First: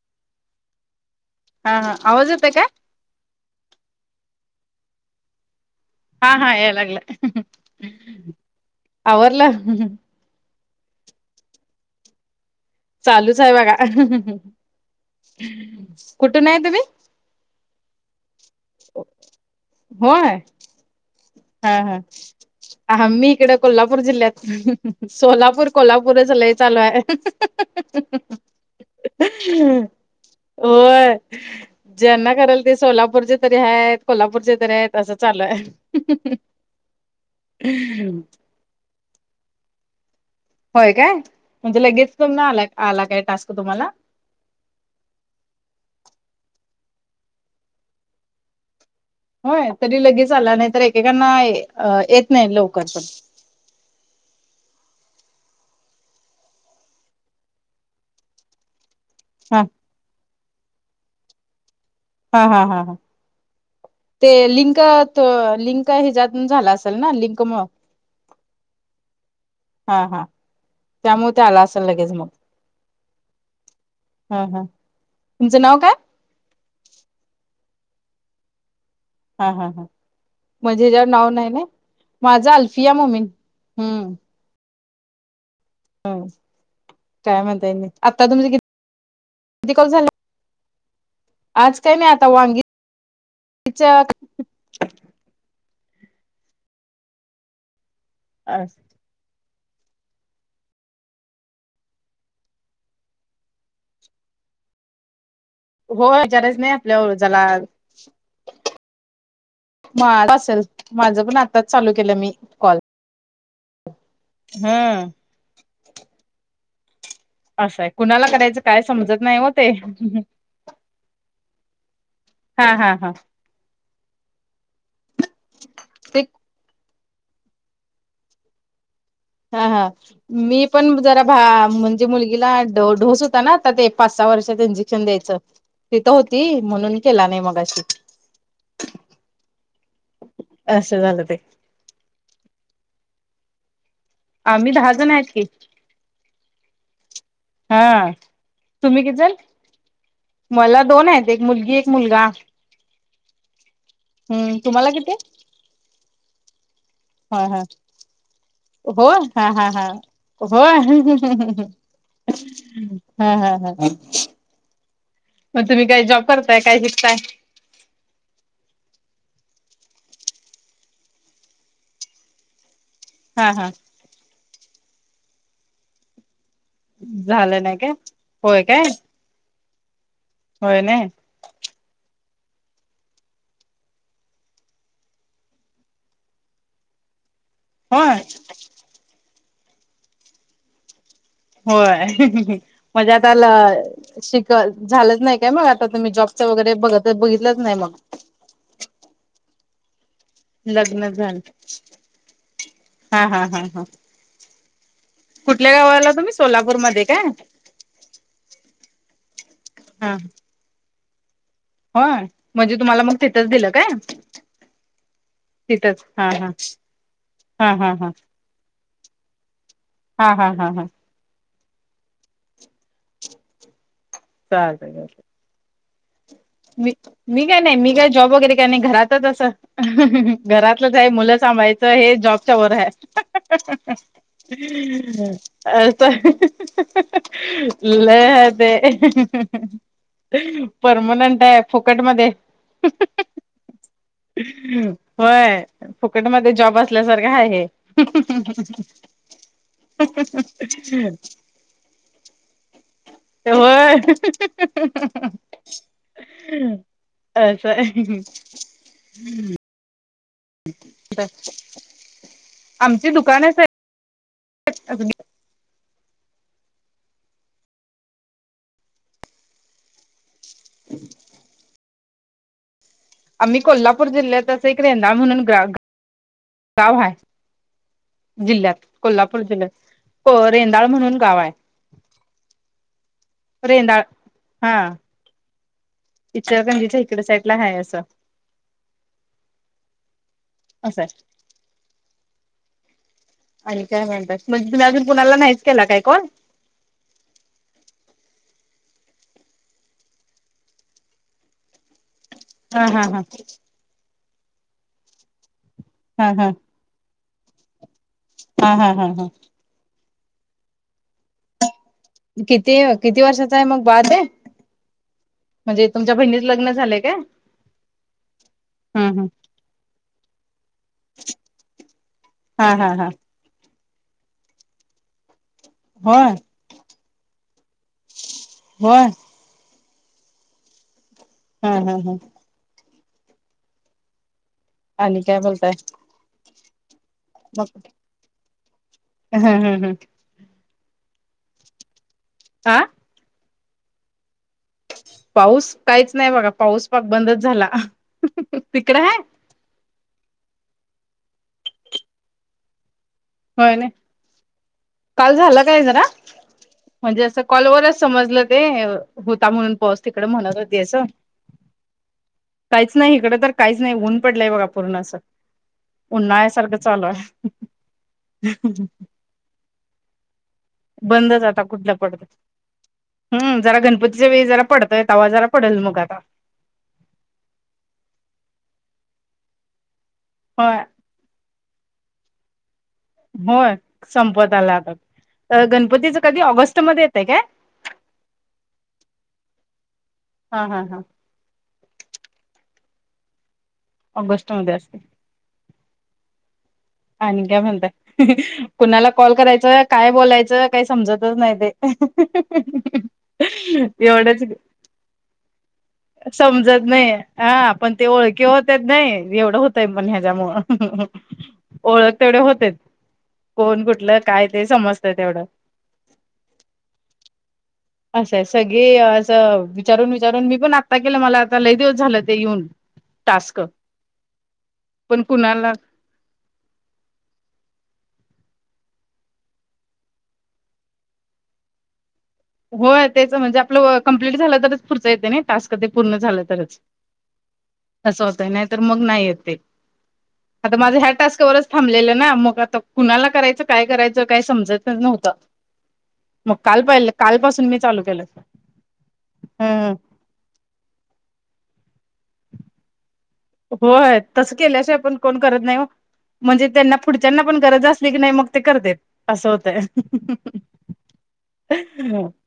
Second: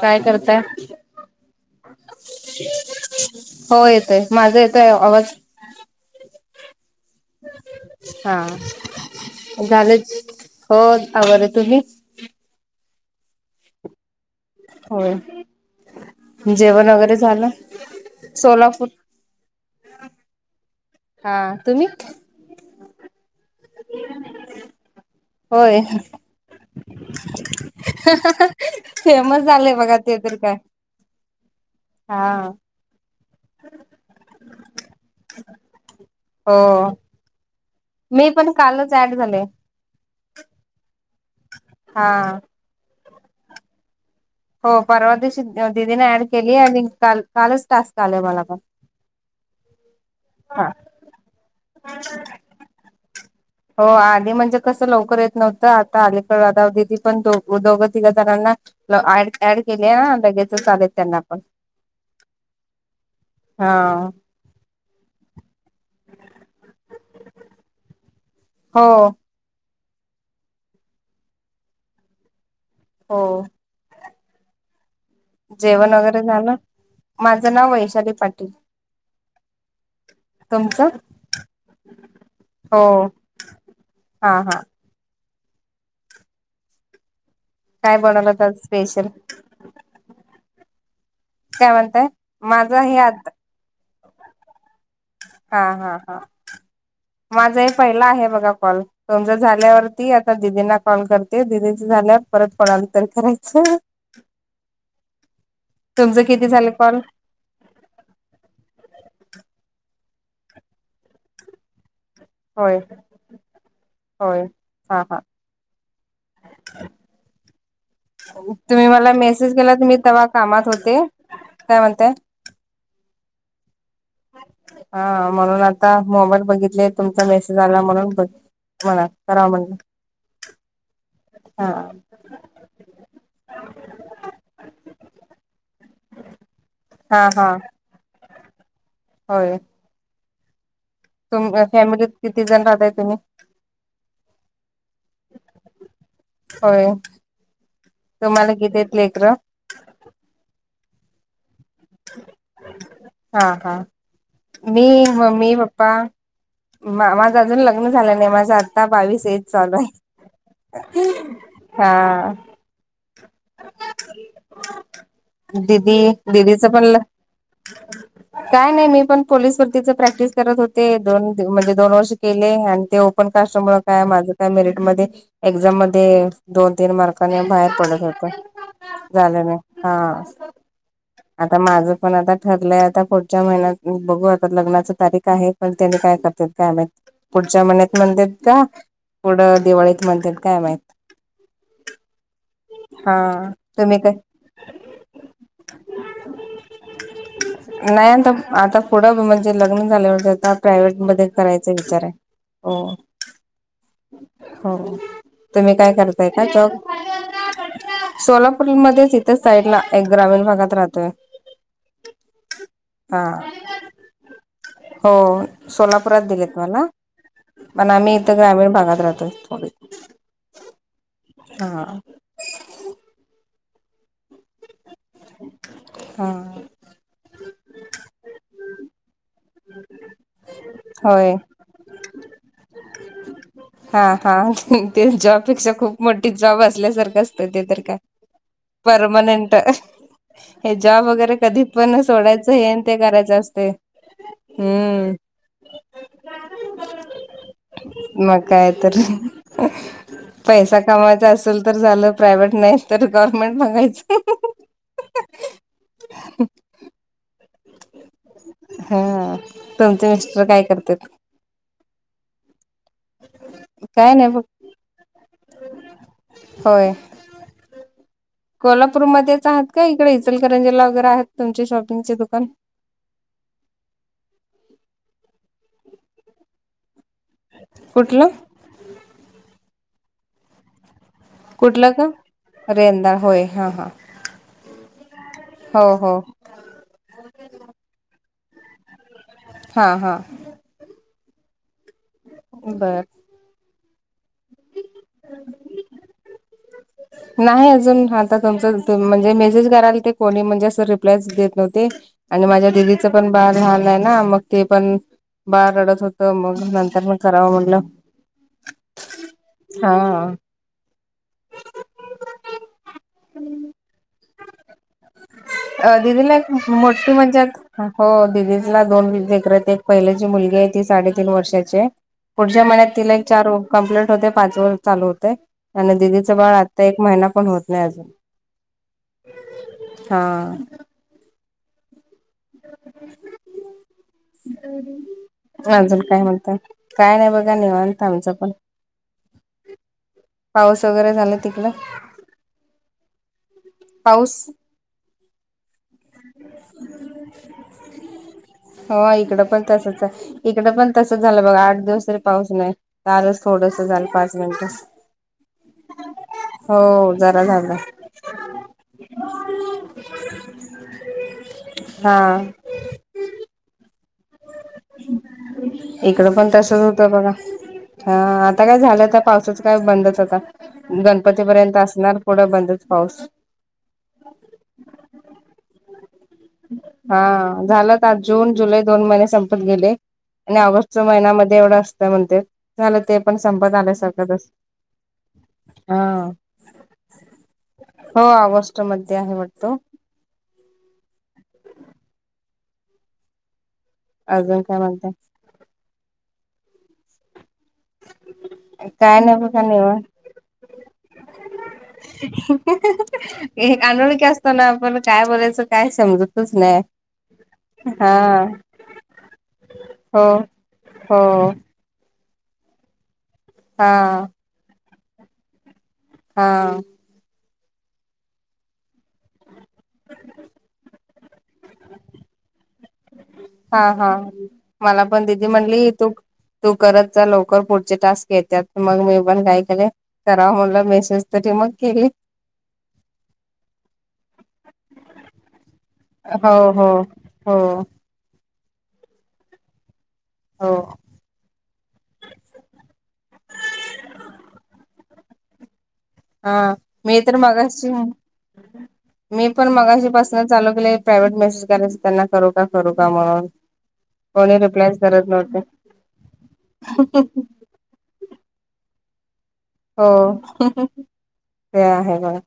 काय करताय हा ह आवाज येतय काय हो येतय माझा येतय आवाज हा हा लागलाय आवरलं हा झालेच हो आलरलय तुम्ही चालूच आहे बघा होय कुठून आहे तुम्ही? जेवण वगैरे झाल सोलापूर होय हा हा आ्मी इकड कोल्हापूर जिल्ह्यात सोलापूर कोल्हापूरच लय चालू आहे ह होय हा ज्यांना कराेल ते सोलापूरचे तरी आहेत कोल्हापूरचे तरी आहेत असं चालू आहे हो मी पण कालच ऍड झाले होय काय म्हणजे हा लगेच आला आला काय टास्क तुम्हाला हो परवा दिशी दिदीने ऍड केली आणि का कालच टास्क आलेय मला पण होय तरी लगेच आला नाही हा तर एकेकांना हा येत नाही लवकर पण हो आली म्हणजे कसं लवकर येत नव्हतं आता आली दादी पण दो दोघं तिघं जणांना ड ऍड हा केली लगेच चालेत त्यांना पण हा हा हा हा हा ते लिंक लिंक हच्यातून झाला असेल ना लिंक म हो हा हा त्यामुळे ते आला असेल लगेच मग ह हम्म हम् जेवण वगैरे झालं माझं नाव वैशाली पाटील हा हा हा तुमचं म्हणजे ज्यावर नाव नाही ना माझा हो अल्फिया ममी हम्म हा हा हम् कायम काय बनवला आ स्पेशल किती कॅाल झालं आज काय म्हणताय नाही आता वांगी माझा हे आता हा हा हा माझ हे पहिला आहे बघा कॉल तुमच झाल्यावरती आता दिदींना कॉल करते दिदींच झाल्यावर परत कोणाला तरी करायचं तुमचं किती झालं कॉल जला माझ असेल माझं पण आत्ताच चालू केलं मी कॉल होय होय हां हम्म हां असं आहे कुणाला करायचं काय तुम्ही मला समजत नाही हो मेसेज ते केला तु्ी तेव्हा हा कामात होते काय म्हणताय हा हा हा हा म्हणून आता ते मोबाईल बघितले तुमचा मेसेज आला म्हणून ब ह [inaudible] हा हा मी पण जरा भा हा म्हणजे मुलगीला ढो ढोस होता ना आता ते पाच सहा वर्ष त्यांची क्षण द्यायचं तिथ होती म्हणून हा केला नाही हा मगाशी होय असं झालं ते तुम्ही फॅमिलीत किती जण राहताय तुम्ही आम्ही दहा जण आहेत की होय हा तुम्हाला आहेत तुम्ही किती जण लेकरं मला दोन आहेत एक मुलगी एक मुलगा हा हा हम्म मी तुम्हाला किती मम्मी पप्पा मा माझं हा अजून हा लग्न झाल्याल नाही माझा आत्ता हो बावीस एज हा हा चालू हा आहे. होय हा हा हा ह मग तुम्ही काय जॉब करताय काय शिकताय ह [inaudible] काय नाही मी पण पोलीस भरतीच प्रॅक्टिस करत होते दोन दिव म्हणजे दोन वर्ष केले आणि ते ओपन हा हा कास्टमुळ काय माझं काय मेरिट मध्ये एक्झाम मध्ये दोन तीन मार्काने झालं बाहेर नाही काय पडत होत होय काय झालं नाही हा होय ने आता माझं पण आता ठरलंय आता पुढच्या महिन्यात बघू आता लग्नाच तारीख आहे. पण त्यांनी काय करतात काय माहित पुढच्या मन्यात होय म्हणतेत का पुढं दिवाळीत म्हणतेत काय माहित होय म्हणजे हा आता ल तुम्ही काय शिक झालंच नाही काय मग आता तुम्ही जॉबच वगैरे बघत बघितलंच नाही मग आता पुढं म्हणजे लग्न झाल्यावर आता लग्न प्रायव्हेटमध्ये झालं करायचा विचार आहे हो हा हा हा हा हो कुठल्या तुम्ही काय गावाला करताय तुम्ही का जाॅब सोलापूरमध्ये काय सोलापूरमध्येच इथे साईड ला एक हा ग्रामीण भागात राहतोय होय म्हणजे तुम्हाला मग हा तिथंच दिलं काय? हो तिथंच सोलापुरात हा हा दिलेत मला हा पण हा हा आम्ही इथ ग्रामीण भागात राहतोय थोडी हा हा हा हां हा चालतय ग हा मी काय नाही मी काय जॉब वगैरे का नाही घरातच असं घरात कुठल काय होय मुलं सांभाळायचं हे जॉबच्या वर हाय हा हा ते जॉबपेक्षा खूप मोठी जॉब असल्यासारखं असतं ते तर काय लय हे ते परमनंट हे जॉब वगैरे परमनंट आहे कधी फुकट पण मध्ये सोडायचं हेन ते करायचं असतंय होय फुकट मध्ये जॉब असल्यासारखा हाय हे मग काय तर पैसा हे कमायचा असेल तर झालं प्रायव्हेट नाही तर गो ते व्हय अस आहे हा तुमचे मिस्टर काय करत्यात आमचे दुकानच आहे काय नाही बघ अग् [inaudible] होय कोल्हापूरमध्येच आहात का इकडे इचलकरंजीला वगैरे आहेत तुमचे शॉपिंगचे दुकान आम्ही कोल्हापूर जिल्ह्यातंच एक रेंदाळ म्हणून गा गाव हाय. कुठलं जिल्ह्यात कोल्हापूर जिल्हत रेंदाळ म्हणून गाव हाय. कुठलं गाव रेंदाळ होय हा हा रेंदाळ हा हो हो इचलकरंजीच्या इकडं साईडला हाय असं हा हा असंय बर आणि काय म्हणतात म्हणजे तुम्ही अजून कुणाला नाहीच केला काय कॉल नाही अजून आता तुमच म्हणजे मेसेज करायलते कोणी म्हणजे असं रिप्लाय देत नव्हते. आणि माझ्या हा हा दिदीचं हा पण बाळ लहान आहे ना मग ते पण बाळ रडत होत हा हा मग नंतर कराव म्हणलं हा हा हा हा हा किती किती वर्षाचा आहे मग बाळ ते म्हणजे अ तुमच्या दिदीला बहिणीच एक लग्न झालंय मोठी काय म्हणजे हो दिदीला हम्म दोन हम्म लेकरं पहिले जी मुलगी आहे ती साडेतीन वर्षाची हाय पुढच्या हा हा महिन्यात हा तिला एक चार कमप्लीट होतय पाच व वर्ष चालू होतयं आणि होय दिदीचं बाळ तर एक महिना पण होत नाही अजून होय हा हम हम हम आणि काय बोलताय अजून काय म्हणताय काय नाही बघा निवांत आमचं पण हा हम हम् पाऊस वगैरे झाला तिकड हा पाऊस पाऊस काहीच नाही बघा पाऊस पाक बंदच झाला तिकड हो हाय इकडं पण तसच हाय इकडे पण तसंच झालं बघा आठ दिवस तरी पाऊस नाही. कालच होय थोडस नाही झाल पाच मिनट काल झाला काय जरा हो म्हणजे असं जरा झाला. कॉलवरच समजलं ते होता म्हणून पाऊस तिकड म्हणत होती अस हा काहीच नाही इकड तर काहीच नाही ऊन पडलंय बघा पूर्ण असं इकडं पण तसच उन्हाळ्यासारखं चालू होतं हाय. बघा हा आता काय झालं पावसाच काय बंदच आता बंदच आता गणपतीपर्यंत कुठलं असणार पडत पुढं बंदच पाऊस पडतोये तवा जरा पडेल मग आता हा झालं आत्ता जून जुलै दोन महिने संपत गेले आणि होय ऑगस्ट महिन्या एवढ असत म्हणतेत झालंच होय संपत आला आता तर हा गणपतीच कधी ऑगस्ट मध्ये येतय काय हो ऑगस्ट मध्ये आहे वाटतं हा हा हा ऑगस्ट अजून मध्ये काय असते म्हणता आणि काय म्हणताय कुणाला काय कॉल नाही बघा करायचा, निवांत काय बोलायचं काही समजतच नाही बाई एक अनोळखी असताना आपण काय बोलायचं काय समजतच नाय समजत नाही हा, पण ते ओळखी होतेत नाही एवढं होतय पण हो ह्याच्यामुळं हो ओळख तेवढे होतेच, कोण हा कुठलं काय ते समजतय तेवढं हा. असं आहे सगळे असं विचारून विचारून मी पण आत्ता केलं मला आता लय दिवस झालं ते येऊन टास्क हा हा, मला पण दिदी म्हणली तू तू करत जा लवकर पुढचे टास्क येत्यात मग मी पण काय केलं करा म्हणलं मेसेज तरी मग केली हो तेच म्हणजे आपलं कंप्लीट झालं तरच पुढच येते नाय टास्क ते पूर्ण झालं हो तरच हो हो असं होतय नाही तर मग नाही येत ते हो आता माझं ह्या टास्क वरच थांबलेलं ना मग आता कुणाला करायचं, काय करायचं काय समजत नव्हतं मग हा काल पाहिलं मी तर कालपासून मी मगाशी चालू केलं मी पण ह मगाशी पर्सनल चालू केलं की प्रायव्हेट मेसेज करायचं त्यांना करू का करू का म्हणून होय तसं कोणी केल्याशिवाय रिप्लायच पण कोण नव्हते करत नाही म म्हणजे त्यांना पुढच्याना पण गरज अस की नाही मग ते करते असं होतय हो ते आहे बघा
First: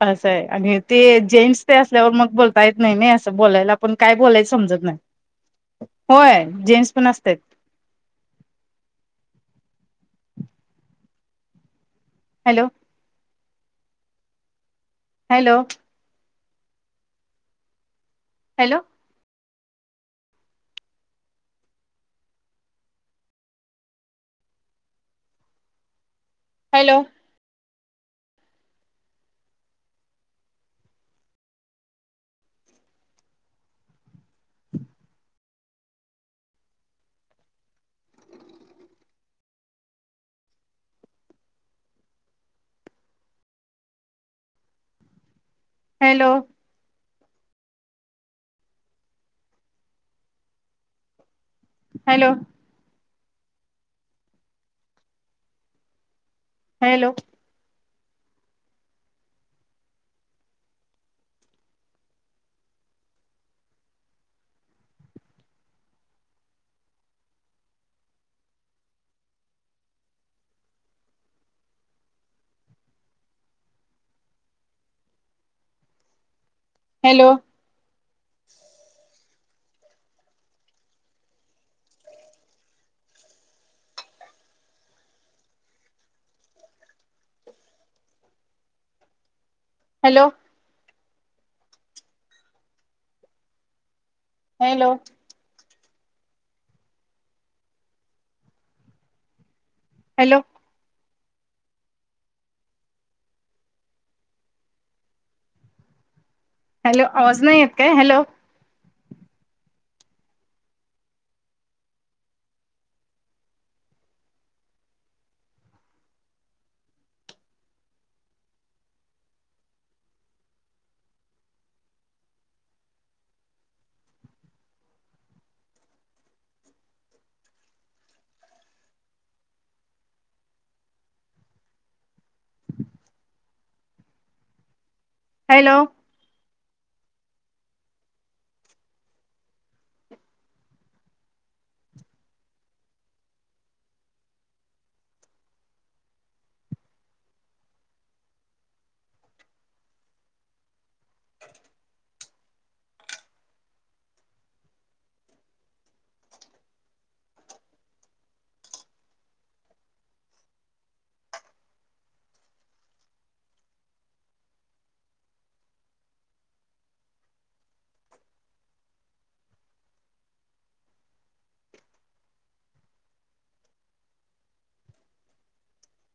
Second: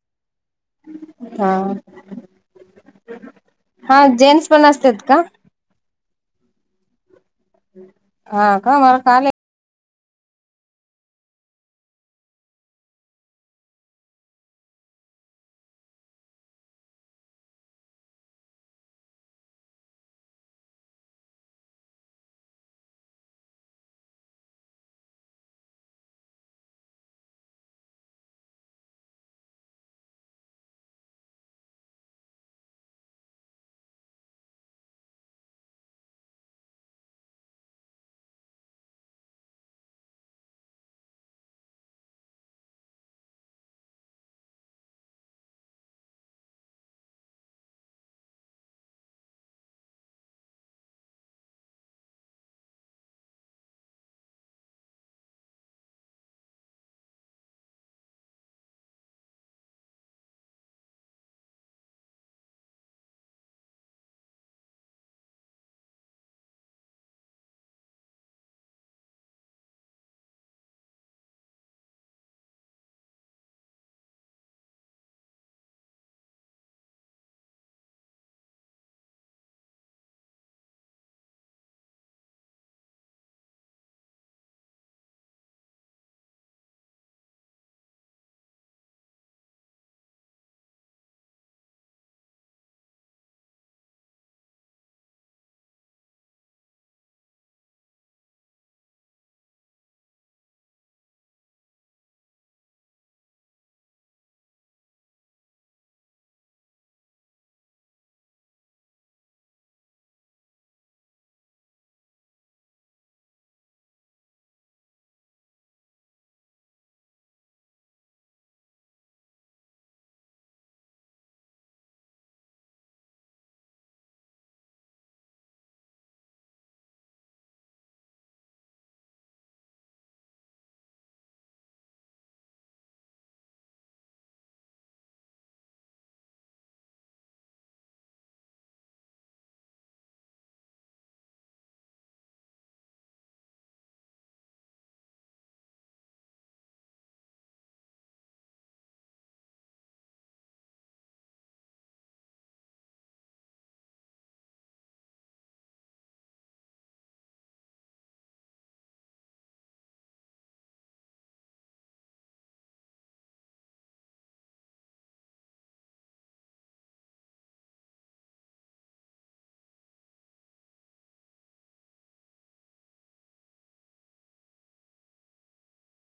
असं आहे आणि ते हा जेंट्स ते असल्यावर मग बोलता येत नाही ना असं बोलायला पण हा काय जेंट्स बोलायच पण समजत नाही. असतात का होय जेट्स पण असतात हा का मला काले hello. Hello. Hello. Hello. Hello. Hello. Hello. Hello. Hello. Hello. Hello. Hello आवाज नाही येत काय, हॅलो. हॅलो.